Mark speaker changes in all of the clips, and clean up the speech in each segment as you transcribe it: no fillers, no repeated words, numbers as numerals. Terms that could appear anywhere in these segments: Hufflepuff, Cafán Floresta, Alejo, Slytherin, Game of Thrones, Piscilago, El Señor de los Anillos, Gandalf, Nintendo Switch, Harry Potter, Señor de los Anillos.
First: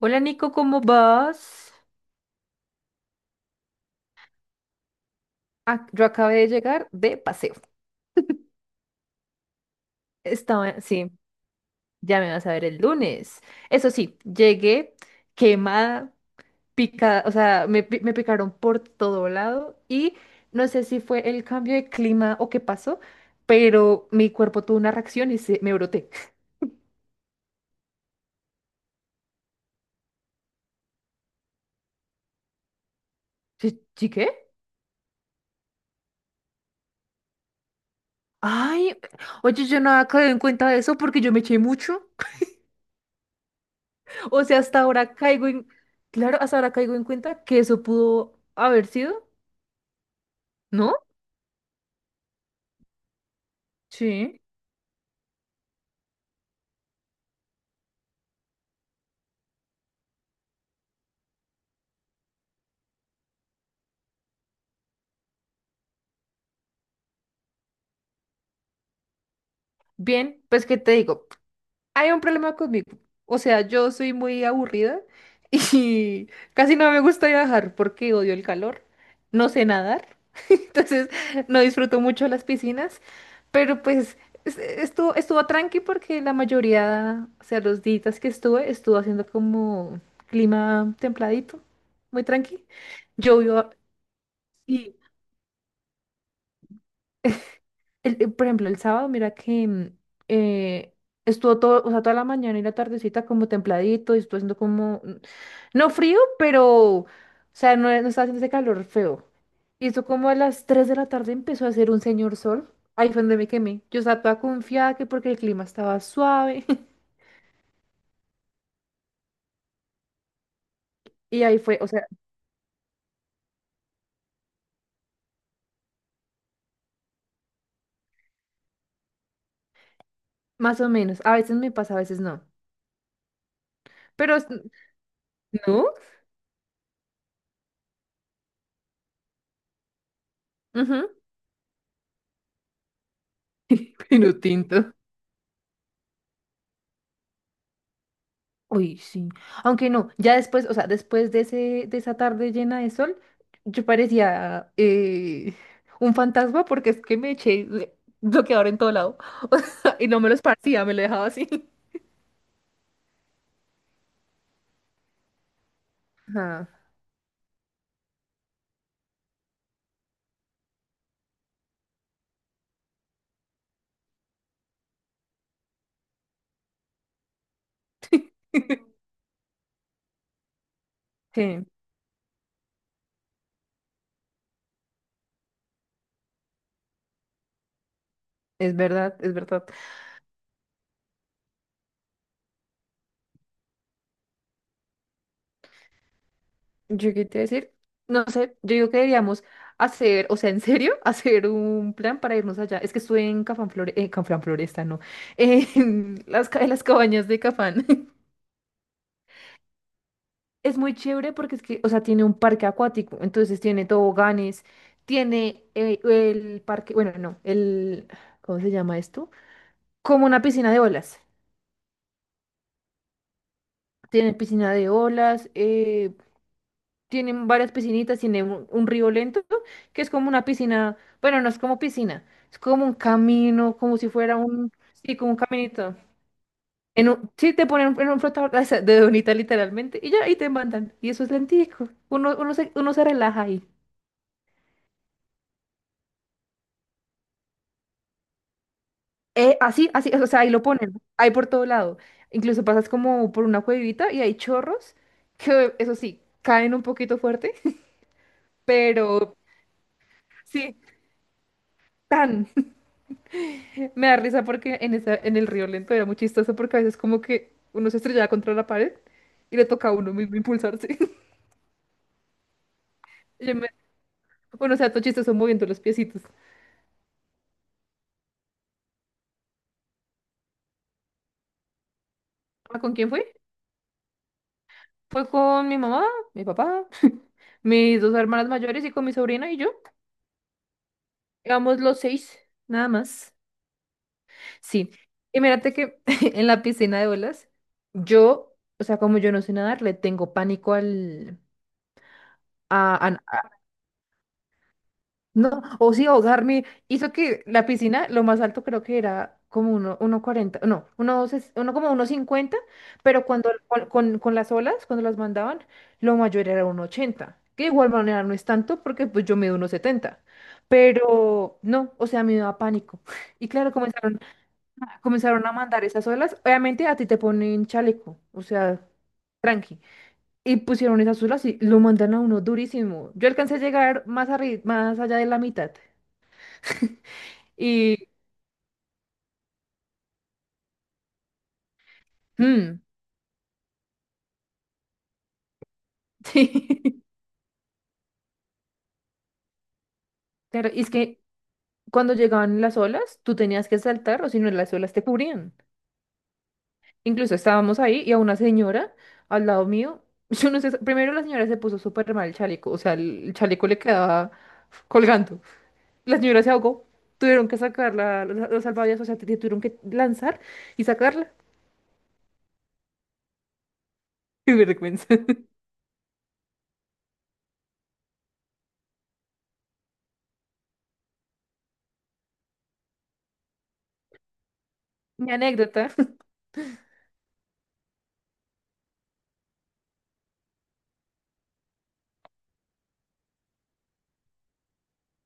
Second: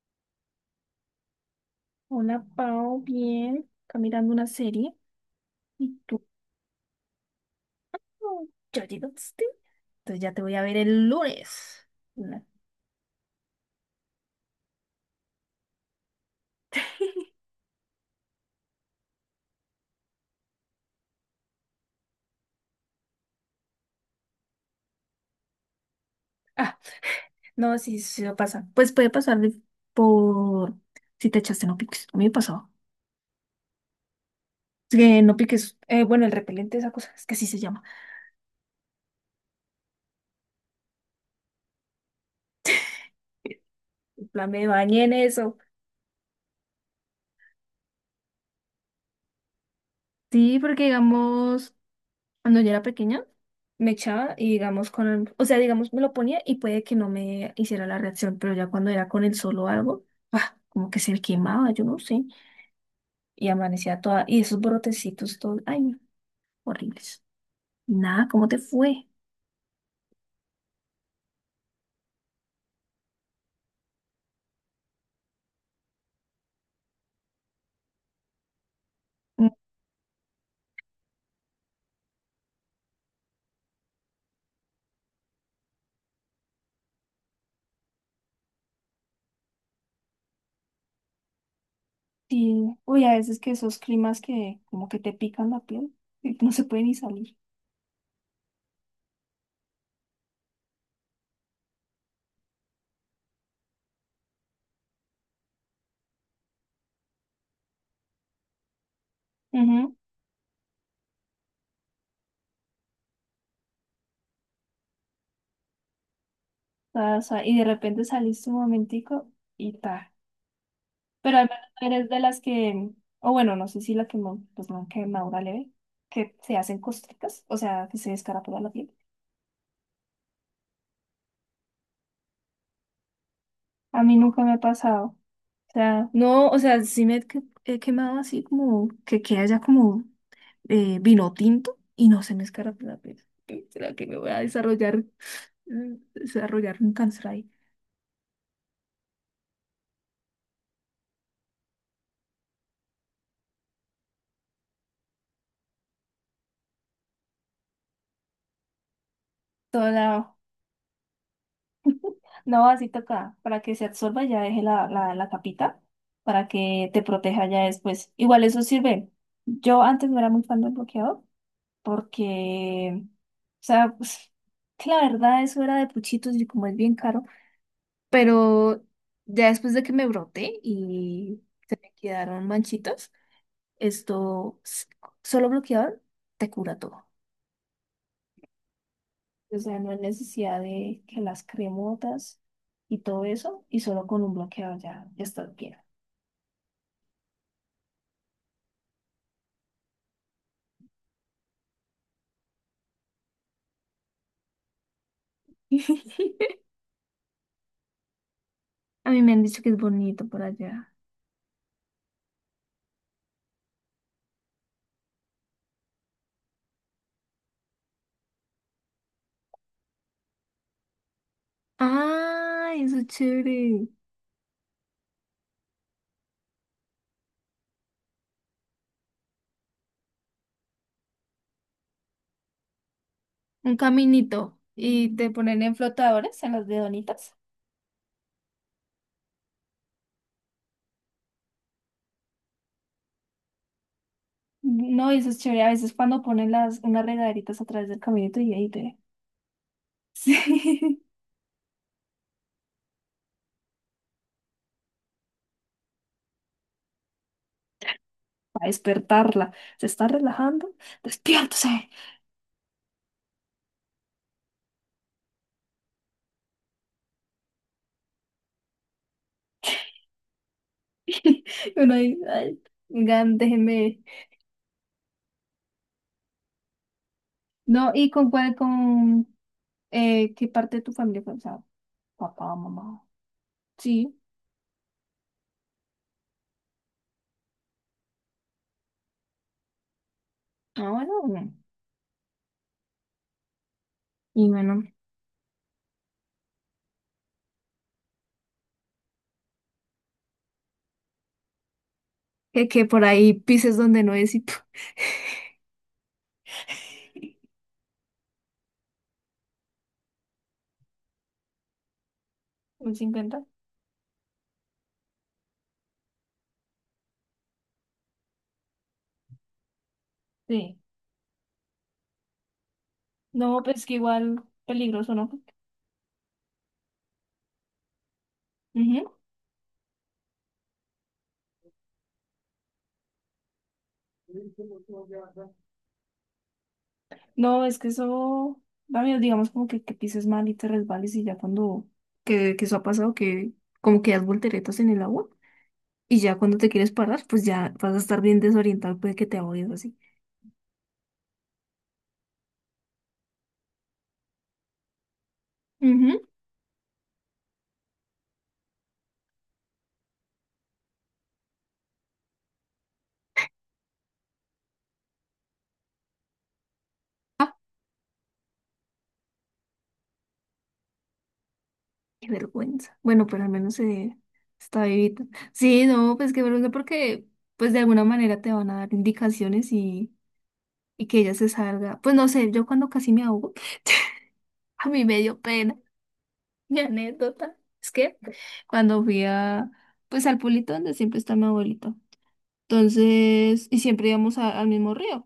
Speaker 1: Hola Nico, ¿cómo vas?
Speaker 2: Hola, Pau, bien. Acá mirando una serie.
Speaker 1: Ah,
Speaker 2: ¿Y
Speaker 1: yo
Speaker 2: tú?
Speaker 1: acabé de llegar de paseo.
Speaker 2: Oh, ¿ya llegaste? Entonces ya te voy a ver
Speaker 1: Estaba,
Speaker 2: el
Speaker 1: sí,
Speaker 2: lunes.
Speaker 1: ya me
Speaker 2: No.
Speaker 1: vas a ver el lunes. Eso sí, llegué quemada, picada, o sea, me picaron por todo lado y no sé si fue el cambio de clima o qué pasó, pero mi cuerpo tuvo una reacción y me broté.
Speaker 2: Ah, no, sí, sí, sí, pasa. Pues puede pasar por si te echaste no piques. A mí me pasó.
Speaker 1: ¿Sí, sí qué?
Speaker 2: Que no piques. Bueno, el repelente, esa cosa. Es que así se llama.
Speaker 1: Ay, oye, yo no había caído en cuenta de eso porque yo me eché mucho.
Speaker 2: En
Speaker 1: O
Speaker 2: plan,
Speaker 1: sea,
Speaker 2: me
Speaker 1: hasta
Speaker 2: bañé en
Speaker 1: ahora caigo
Speaker 2: eso.
Speaker 1: en, claro, hasta ahora caigo en cuenta que eso pudo haber sido.
Speaker 2: Sí, porque
Speaker 1: ¿No?
Speaker 2: digamos. Cuando yo era pequeña, me echaba
Speaker 1: Sí.
Speaker 2: y digamos o sea, digamos me lo ponía y puede que no me hiciera la reacción, pero ya cuando era con el solo algo, ¡pah!, como que se me quemaba, yo no sé, y amanecía toda, y esos brotecitos todos, ay, no, horribles. Nada, ¿cómo te fue?
Speaker 1: Bien, pues ¿qué te digo? Hay un problema conmigo. O sea, yo soy muy aburrida y casi no me gusta viajar porque odio el calor. No
Speaker 2: Mm,
Speaker 1: sé nadar, entonces no disfruto mucho las piscinas, pero pues estuvo tranqui porque la mayoría, o sea, los días que estuve, estuvo haciendo como clima templadito, muy tranqui.
Speaker 2: sí, uy, a veces que
Speaker 1: Llovió.
Speaker 2: esos climas que como que te pican la piel y no se puede ni salir.
Speaker 1: Por ejemplo, el sábado, mira que eh, estuvo todo, o sea, toda la mañana y la tardecita como templadito y estuvo haciendo como, no frío, pero, o sea, no estaba haciendo ese calor feo. Y
Speaker 2: Ujú.
Speaker 1: eso como a las 3 de la tarde empezó a hacer un señor sol. Ahí fue donde me quemé. Yo estaba toda confiada que porque el clima estaba suave.
Speaker 2: O sea, y de repente saliste un momentico y ta. Pero
Speaker 1: Y
Speaker 2: al
Speaker 1: ahí
Speaker 2: menos
Speaker 1: fue,
Speaker 2: no
Speaker 1: o sea,
Speaker 2: eres de las que, o bueno, no sé si la quemó, pues no, quemadura leve, que se hacen costricas, o sea, que se descarapela la piel.
Speaker 1: más o menos. A veces me pasa, a veces no.
Speaker 2: A mí
Speaker 1: Pero,
Speaker 2: nunca me ha pasado. O
Speaker 1: ¿no?
Speaker 2: sea, no, o sea, he quemado así como que queda ya como
Speaker 1: Ujú.
Speaker 2: vino tinto y no se me escarapela la piel. ¿Será que me voy
Speaker 1: Vino
Speaker 2: a
Speaker 1: tinto.
Speaker 2: desarrollar un cáncer ahí?
Speaker 1: Uy, sí. Aunque no, ya después, o sea, después de ese, de esa tarde llena de sol, yo parecía un fantasma porque es que me eché bloqueador en todo lado. O
Speaker 2: Todo
Speaker 1: sea, y no me lo
Speaker 2: lado.
Speaker 1: esparcía, me lo dejaba así.
Speaker 2: No, así toca, para que se absorba ya deje la, la capita, para
Speaker 1: Ajá,
Speaker 2: que te proteja ya después. Igual eso sirve. Yo antes no era muy fan del bloqueador, porque, o sea, pues, que la verdad eso era de puchitos y como es bien caro, pero ya después de que me broté y
Speaker 1: sí,
Speaker 2: se me quedaron manchitas, esto, solo bloqueador te cura todo.
Speaker 1: es verdad, es
Speaker 2: O
Speaker 1: verdad.
Speaker 2: sea, no hay necesidad de que las cremotas y todo eso, y solo con un bloqueador ya, ya estás bien.
Speaker 1: Yo qué te iba a decir, no sé, yo digo que deberíamos hacer, o sea, en serio, hacer un plan para irnos allá. Es que estuve en Cafán Flore, Cafán Floresta, no, en las cabañas de Cafán.
Speaker 2: A mí me han dicho que es bonito por
Speaker 1: Es
Speaker 2: allá.
Speaker 1: muy chévere porque es que, o sea, tiene un parque acuático, entonces tiene toboganes, tiene el parque, bueno, no, el, ¿cómo se llama esto? Como una piscina de olas.
Speaker 2: Ah, eso es chévere.
Speaker 1: Tiene piscina de olas, tienen varias piscinitas, tiene un río lento, que es como una piscina, bueno, no es como piscina, es como un camino,
Speaker 2: Un
Speaker 1: como si fuera
Speaker 2: caminito.
Speaker 1: un,
Speaker 2: Y
Speaker 1: sí,
Speaker 2: te
Speaker 1: como un
Speaker 2: ponen en
Speaker 1: caminito.
Speaker 2: flotadores, en las
Speaker 1: En un,
Speaker 2: dedonitas.
Speaker 1: sí, te ponen en un flotador o sea, de donita literalmente, y ya ahí te mandan. Y eso es lentico. Uno se relaja ahí.
Speaker 2: No, eso es chévere. A veces cuando ponen las, unas regaderitas a través del caminito y ahí te.
Speaker 1: Así, así, o sea, ahí lo ponen,
Speaker 2: Sí.
Speaker 1: ahí por todo lado. Incluso pasas como por una cuevita y hay chorros que, eso sí, caen un poquito fuerte.
Speaker 2: Para
Speaker 1: Pero
Speaker 2: despertarla. Se está relajando.
Speaker 1: sí,
Speaker 2: Despiértese.
Speaker 1: tan. Me da risa porque en esa, en el río lento era muy chistoso porque a veces como que uno se estrellaba contra la pared y le toca a uno mismo impulsarse.
Speaker 2: Y Uno ahí, ay, oigan,
Speaker 1: Y yo me-
Speaker 2: déjenme.
Speaker 1: Bueno, o sea, todo chistoso moviendo los piecitos.
Speaker 2: No, ¿y con cuál, con qué parte de tu familia fue? O sea, papá,
Speaker 1: Ah, ¿con
Speaker 2: mamá.
Speaker 1: quién fue?
Speaker 2: Sí.
Speaker 1: Fue con mi mamá, mi papá, mis dos hermanas mayores y con mi sobrina y yo.
Speaker 2: Ah, bueno. Mm.
Speaker 1: Éramos los seis, nada más.
Speaker 2: Y bueno.
Speaker 1: Sí. Y mírate que en la piscina de olas, yo, o sea, como yo no sé nadar, le tengo pánico al...
Speaker 2: Que
Speaker 1: A,
Speaker 2: por
Speaker 1: a-
Speaker 2: ahí
Speaker 1: a-
Speaker 2: pises donde no es y ¡puf!
Speaker 1: no, o sí, ahogarme. Hizo que la piscina, lo más alto creo que era como uno cuarenta no, uno como 1,50,
Speaker 2: ¿Un
Speaker 1: pero
Speaker 2: 50?
Speaker 1: cuando con las olas, cuando las mandaban, lo mayor era 1,80, que de igual manera no es tanto porque pues yo mido 1,70,
Speaker 2: Sí.
Speaker 1: pero no, o sea, me daba pánico. Y
Speaker 2: No,
Speaker 1: claro,
Speaker 2: pues que
Speaker 1: comenzaron
Speaker 2: igual peligroso, ¿no?
Speaker 1: comenzaron a mandar esas olas. Obviamente a ti te ponen chaleco, o sea,
Speaker 2: Ujú.
Speaker 1: tranqui. Y pusieron esas olas y lo mandan a uno durísimo. Yo alcancé a llegar más allá de la mitad.
Speaker 2: No, es que
Speaker 1: Y
Speaker 2: eso da miedo, digamos, como que pises mal y te resbales y ya cuando, que eso
Speaker 1: mm,
Speaker 2: ha pasado, que como que das volteretas en el agua y ya cuando te quieres
Speaker 1: sí.
Speaker 2: parar, pues ya vas a estar bien desorientado, puede que te ahogues así.
Speaker 1: Claro, y es que cuando llegaban las olas, tú tenías que saltar o si no las olas te cubrían.
Speaker 2: Ujú.
Speaker 1: Incluso estábamos ahí y a una señora al lado mío, yo no sé, primero la señora se puso súper mal el chaleco, o sea, el chaleco le quedaba colgando. La señora se ahogó. Tuvieron
Speaker 2: Ah,
Speaker 1: que sacarla, los salvavidas, o sea, te tuvieron que lanzar y sacarla.
Speaker 2: qué vergüenza. Bueno, pero al menos
Speaker 1: Qué
Speaker 2: está
Speaker 1: vergüenza.
Speaker 2: vivita. Sí, no, pues qué vergüenza porque pues de alguna manera te van a dar indicaciones y, que ella se salga. Pues no sé, yo cuando casi me ahogo, a mí me
Speaker 1: Mi
Speaker 2: dio pena.
Speaker 1: anécdota.
Speaker 2: Mi anécdota es que cuando fui a, pues al pueblito donde siempre está mi abuelito, entonces, y siempre íbamos al mismo río,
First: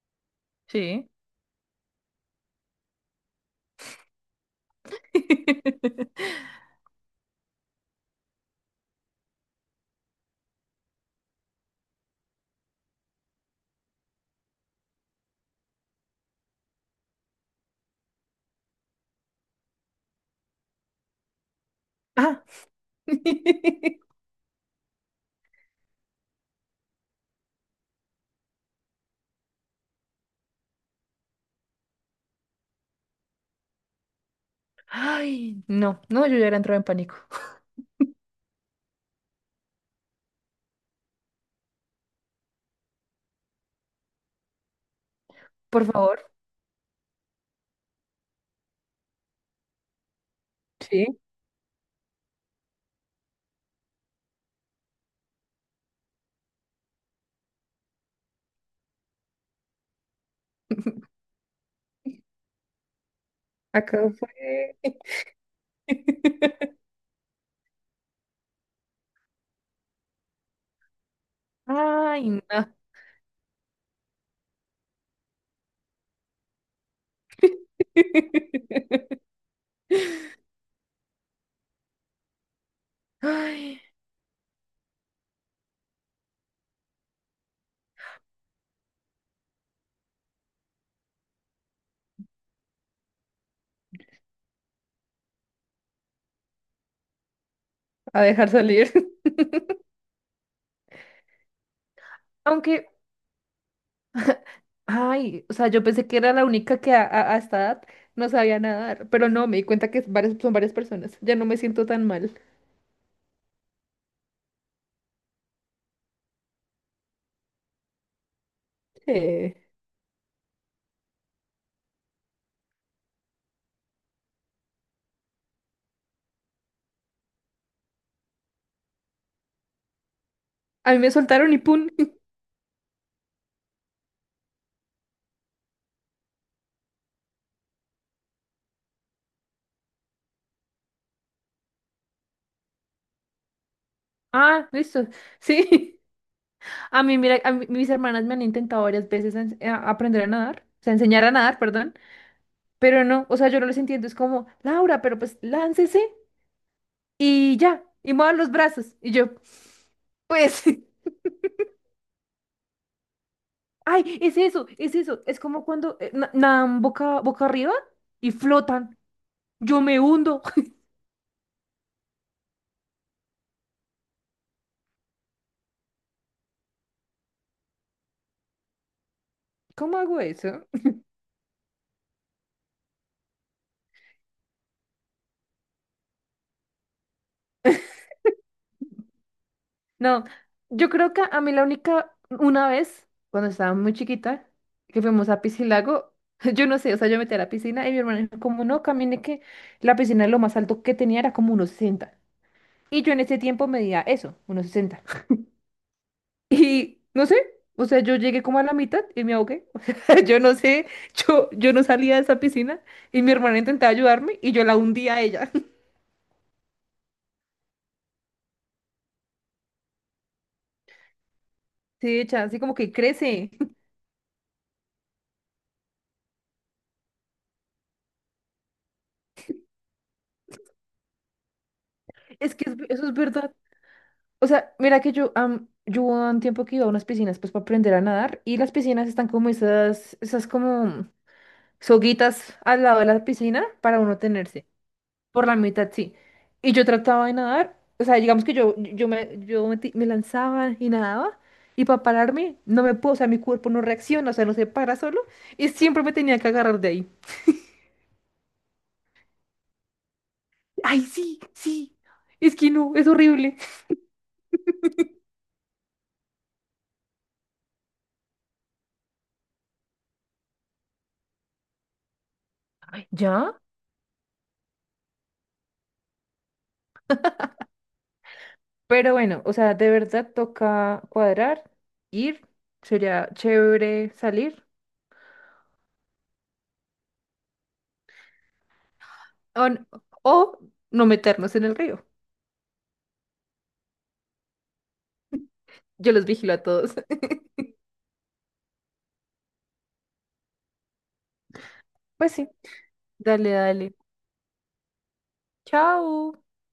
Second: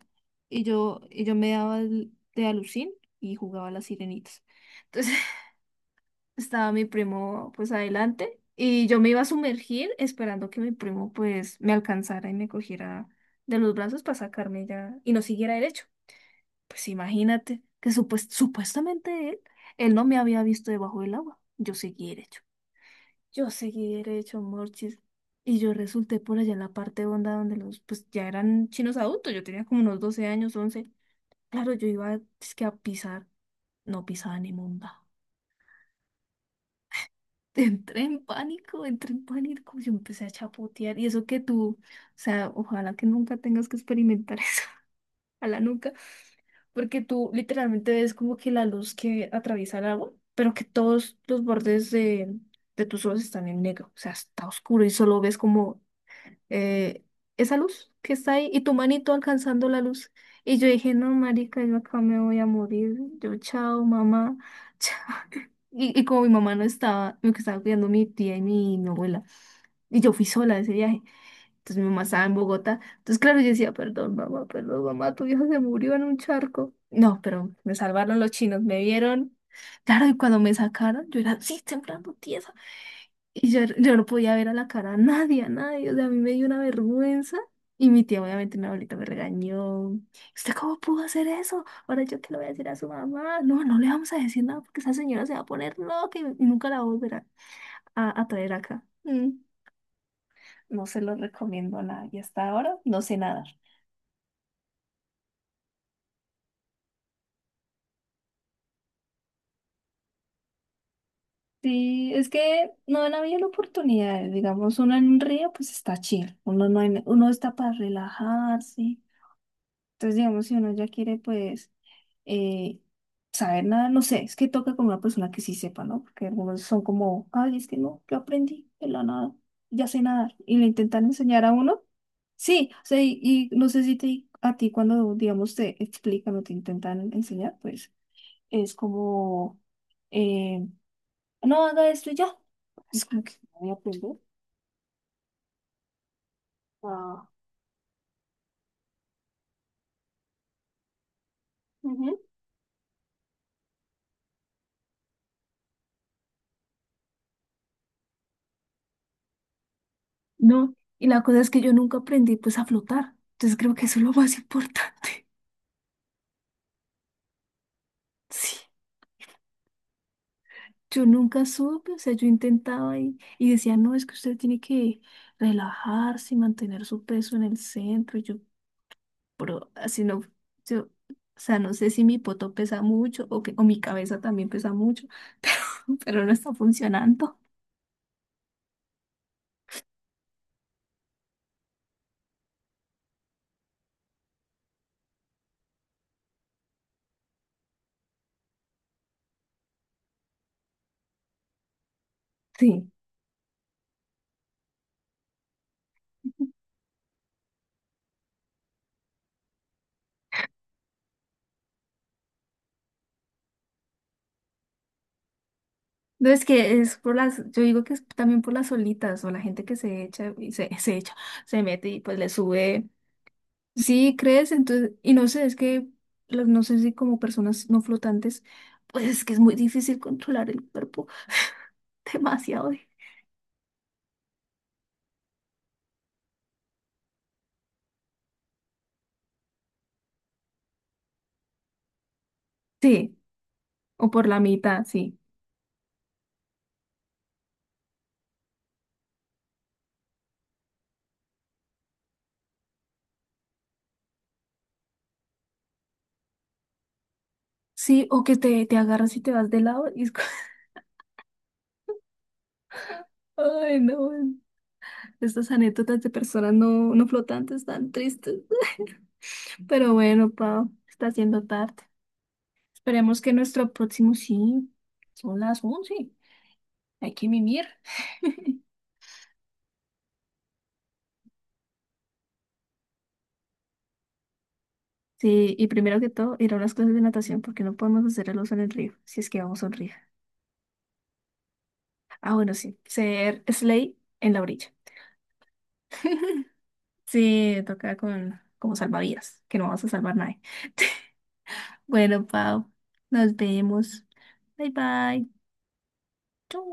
Speaker 2: y yo,
Speaker 1: Sí.
Speaker 2: y yo me daba de alucín y jugaba a las sirenitas. Entonces estaba mi primo pues adelante y yo me iba a sumergir esperando que mi primo pues me alcanzara y me cogiera de los brazos para sacarme ya y no siguiera derecho. Pues imagínate que supuestamente él no me había visto debajo del agua. Yo seguí derecho.
Speaker 1: Ah.
Speaker 2: Yo seguí derecho, Morchis. Y yo resulté por allá en la parte honda donde los, pues ya eran chinos adultos. Yo tenía como unos 12 años, 11. Claro, yo iba es que a pisar. No pisaba ni monda.
Speaker 1: Ay, no, no, yo ya era entrado en pánico.
Speaker 2: Entré en pánico, entré en pánico. Yo empecé a chapotear. Y eso que tú, o sea, ojalá que nunca tengas que experimentar eso. A la
Speaker 1: Por
Speaker 2: nuca,
Speaker 1: favor.
Speaker 2: porque tú literalmente ves como que la luz que atraviesa el agua, pero que
Speaker 1: Sí,
Speaker 2: todos los bordes de tus ojos están en negro, o sea, está oscuro y solo ves como eh, esa luz que está ahí y tu manito alcanzando la luz. Y yo dije, no, marica, yo acá me voy a morir, yo chao,
Speaker 1: acá
Speaker 2: mamá,
Speaker 1: fue.
Speaker 2: chao. Y como mi mamá no estaba, me estaba cuidando mi tía y mi abuela, y yo fui sola a ese viaje. Entonces mi mamá estaba
Speaker 1: Ay,
Speaker 2: en
Speaker 1: no.
Speaker 2: Bogotá. Entonces, claro, yo decía, perdón, mamá, tu viejo se murió en un charco. No, pero me salvaron los chinos, me vieron. Claro, y cuando me sacaron, yo era así, temblando tiesa. Y yo,
Speaker 1: Ay,
Speaker 2: yo no podía ver a la cara a nadie, a nadie. O sea, a mí me dio una vergüenza. Y mi tía, obviamente, mi abuelita me regañó. ¿Usted cómo pudo hacer eso? Ahora yo que le voy a decir a su mamá. No, no le vamos a decir nada porque esa señora se va a poner loca y nunca la va a volver a, a-
Speaker 1: a
Speaker 2: a
Speaker 1: dejar
Speaker 2: traer acá.
Speaker 1: salir.
Speaker 2: Mm. No se los recomiendo a nadie. Y hasta ahora
Speaker 1: Aunque...
Speaker 2: no sé nadar.
Speaker 1: Ay, o sea, yo pensé que era la única que a esta edad no sabía nadar, pero no, me di cuenta que es varias, son varias personas. Ya no me siento tan
Speaker 2: Sí, es
Speaker 1: mal.
Speaker 2: que no han habido la oportunidad. Digamos, uno en un río, pues está chill. Uno no hay- uno está para relajarse.
Speaker 1: Sí.
Speaker 2: Entonces, digamos, si uno ya quiere, pues, eh, saber nada, no sé, es que toca con una persona que sí sepa, ¿no? Porque algunos son como, ay, es que no, yo aprendí de la nada, ya sé nadar. Y le
Speaker 1: A mí
Speaker 2: intentan
Speaker 1: me
Speaker 2: enseñar a
Speaker 1: soltaron y
Speaker 2: uno.
Speaker 1: ¡pum!
Speaker 2: Sí, o sea, y, no sé si te, a ti cuando, digamos, te explican o te intentan enseñar, pues es como, eh, no haga esto y ya. Es como que no voy a aprender.
Speaker 1: Ah, listo. Sí. A mí,
Speaker 2: Ah,
Speaker 1: mira, mis hermanas me han intentado varias veces aprender a nadar, o sea, enseñar a nadar, perdón,
Speaker 2: ujú.
Speaker 1: pero no, o sea, yo no les entiendo. Es como, Laura, pero pues láncese y ya, y mueva los brazos. Y yo, pues...
Speaker 2: No, y la cosa es que yo nunca aprendí pues a flotar. Entonces creo que eso es lo
Speaker 1: Ay,
Speaker 2: más
Speaker 1: es eso, es eso.
Speaker 2: importante.
Speaker 1: Es como cuando nadan boca, boca arriba y
Speaker 2: Sí,
Speaker 1: flotan. Yo me hundo.
Speaker 2: yo nunca supe, o sea, yo intentaba y, decía, no, es que usted tiene que relajarse y mantener su peso en el centro. Y yo, pero
Speaker 1: ¿Cómo
Speaker 2: así
Speaker 1: hago
Speaker 2: no,
Speaker 1: eso?
Speaker 2: yo, o sea, no sé si mi poto pesa mucho o, que, o mi cabeza también pesa mucho, pero no está funcionando.
Speaker 1: No, yo creo que a mí la única, una vez, cuando estaba muy chiquita, que fuimos a Piscilago, yo no sé, o sea, yo metí a la piscina y mi hermana dijo, como no, camine, que la piscina lo más alto que tenía era como unos 60.
Speaker 2: Sí.
Speaker 1: Y yo en ese tiempo medía eso, unos 60. Y no sé, o sea, yo llegué como a la mitad y me ahogué. O sea, yo no sé, yo, no salía de esa piscina y mi hermana intentaba ayudarme y yo la hundía a ella.
Speaker 2: No, es que es por las, yo digo que es también por las solitas o la gente que se echa y se, se echa, se mete y pues
Speaker 1: Sí,
Speaker 2: le
Speaker 1: echa, así como
Speaker 2: sube.
Speaker 1: que crece.
Speaker 2: Sí, crees, entonces, y no sé, es que no sé si como personas no flotantes, pues es que es muy difícil controlar el cuerpo,
Speaker 1: Es
Speaker 2: demasiado.
Speaker 1: que eso es verdad. O sea, mira que yo hubo un tiempo que iba a unas piscinas pues para aprender a nadar, y las piscinas están como esas, como soguitas al lado de
Speaker 2: Sí,
Speaker 1: la piscina para
Speaker 2: o
Speaker 1: uno
Speaker 2: por la
Speaker 1: tenerse,
Speaker 2: mitad, sí.
Speaker 1: por la mitad, sí. Y yo trataba de nadar, o sea, digamos que yo me me lanzaba y nadaba, y para pararme no me puedo, o sea, mi cuerpo no reacciona, o sea, no se para solo, y siempre me tenía que agarrar de ahí.
Speaker 2: Sí, o que te agarras y te vas de lado y es
Speaker 1: Ay, sí, sí, es que no, es horrible.
Speaker 2: Ay, no. Estas anécdotas de personas no flotantes tan tristes. Pero bueno, Pau, está haciendo tarde.
Speaker 1: Ay,
Speaker 2: Esperemos que
Speaker 1: ¿ya?
Speaker 2: nuestro próximo sí. Son las 11. Hay que mimir.
Speaker 1: Pero bueno, o sea, de verdad toca cuadrar, ir, sería chévere salir
Speaker 2: Sí, y primero que todo, ir a unas clases de natación porque no podemos hacer el oso en el río, si es que vamos
Speaker 1: o,
Speaker 2: a un
Speaker 1: n-
Speaker 2: río.
Speaker 1: o no meternos en el río.
Speaker 2: Ah, bueno, sí, ser Slay en la orilla.
Speaker 1: Yo los vigilo a todos.
Speaker 2: Sí, toca con como salvavidas, que no vamos a salvar nadie. Bueno,
Speaker 1: Pues sí,
Speaker 2: Pau, nos
Speaker 1: dale, dale.
Speaker 2: vemos. Bye bye.
Speaker 1: Chao.
Speaker 2: Chau.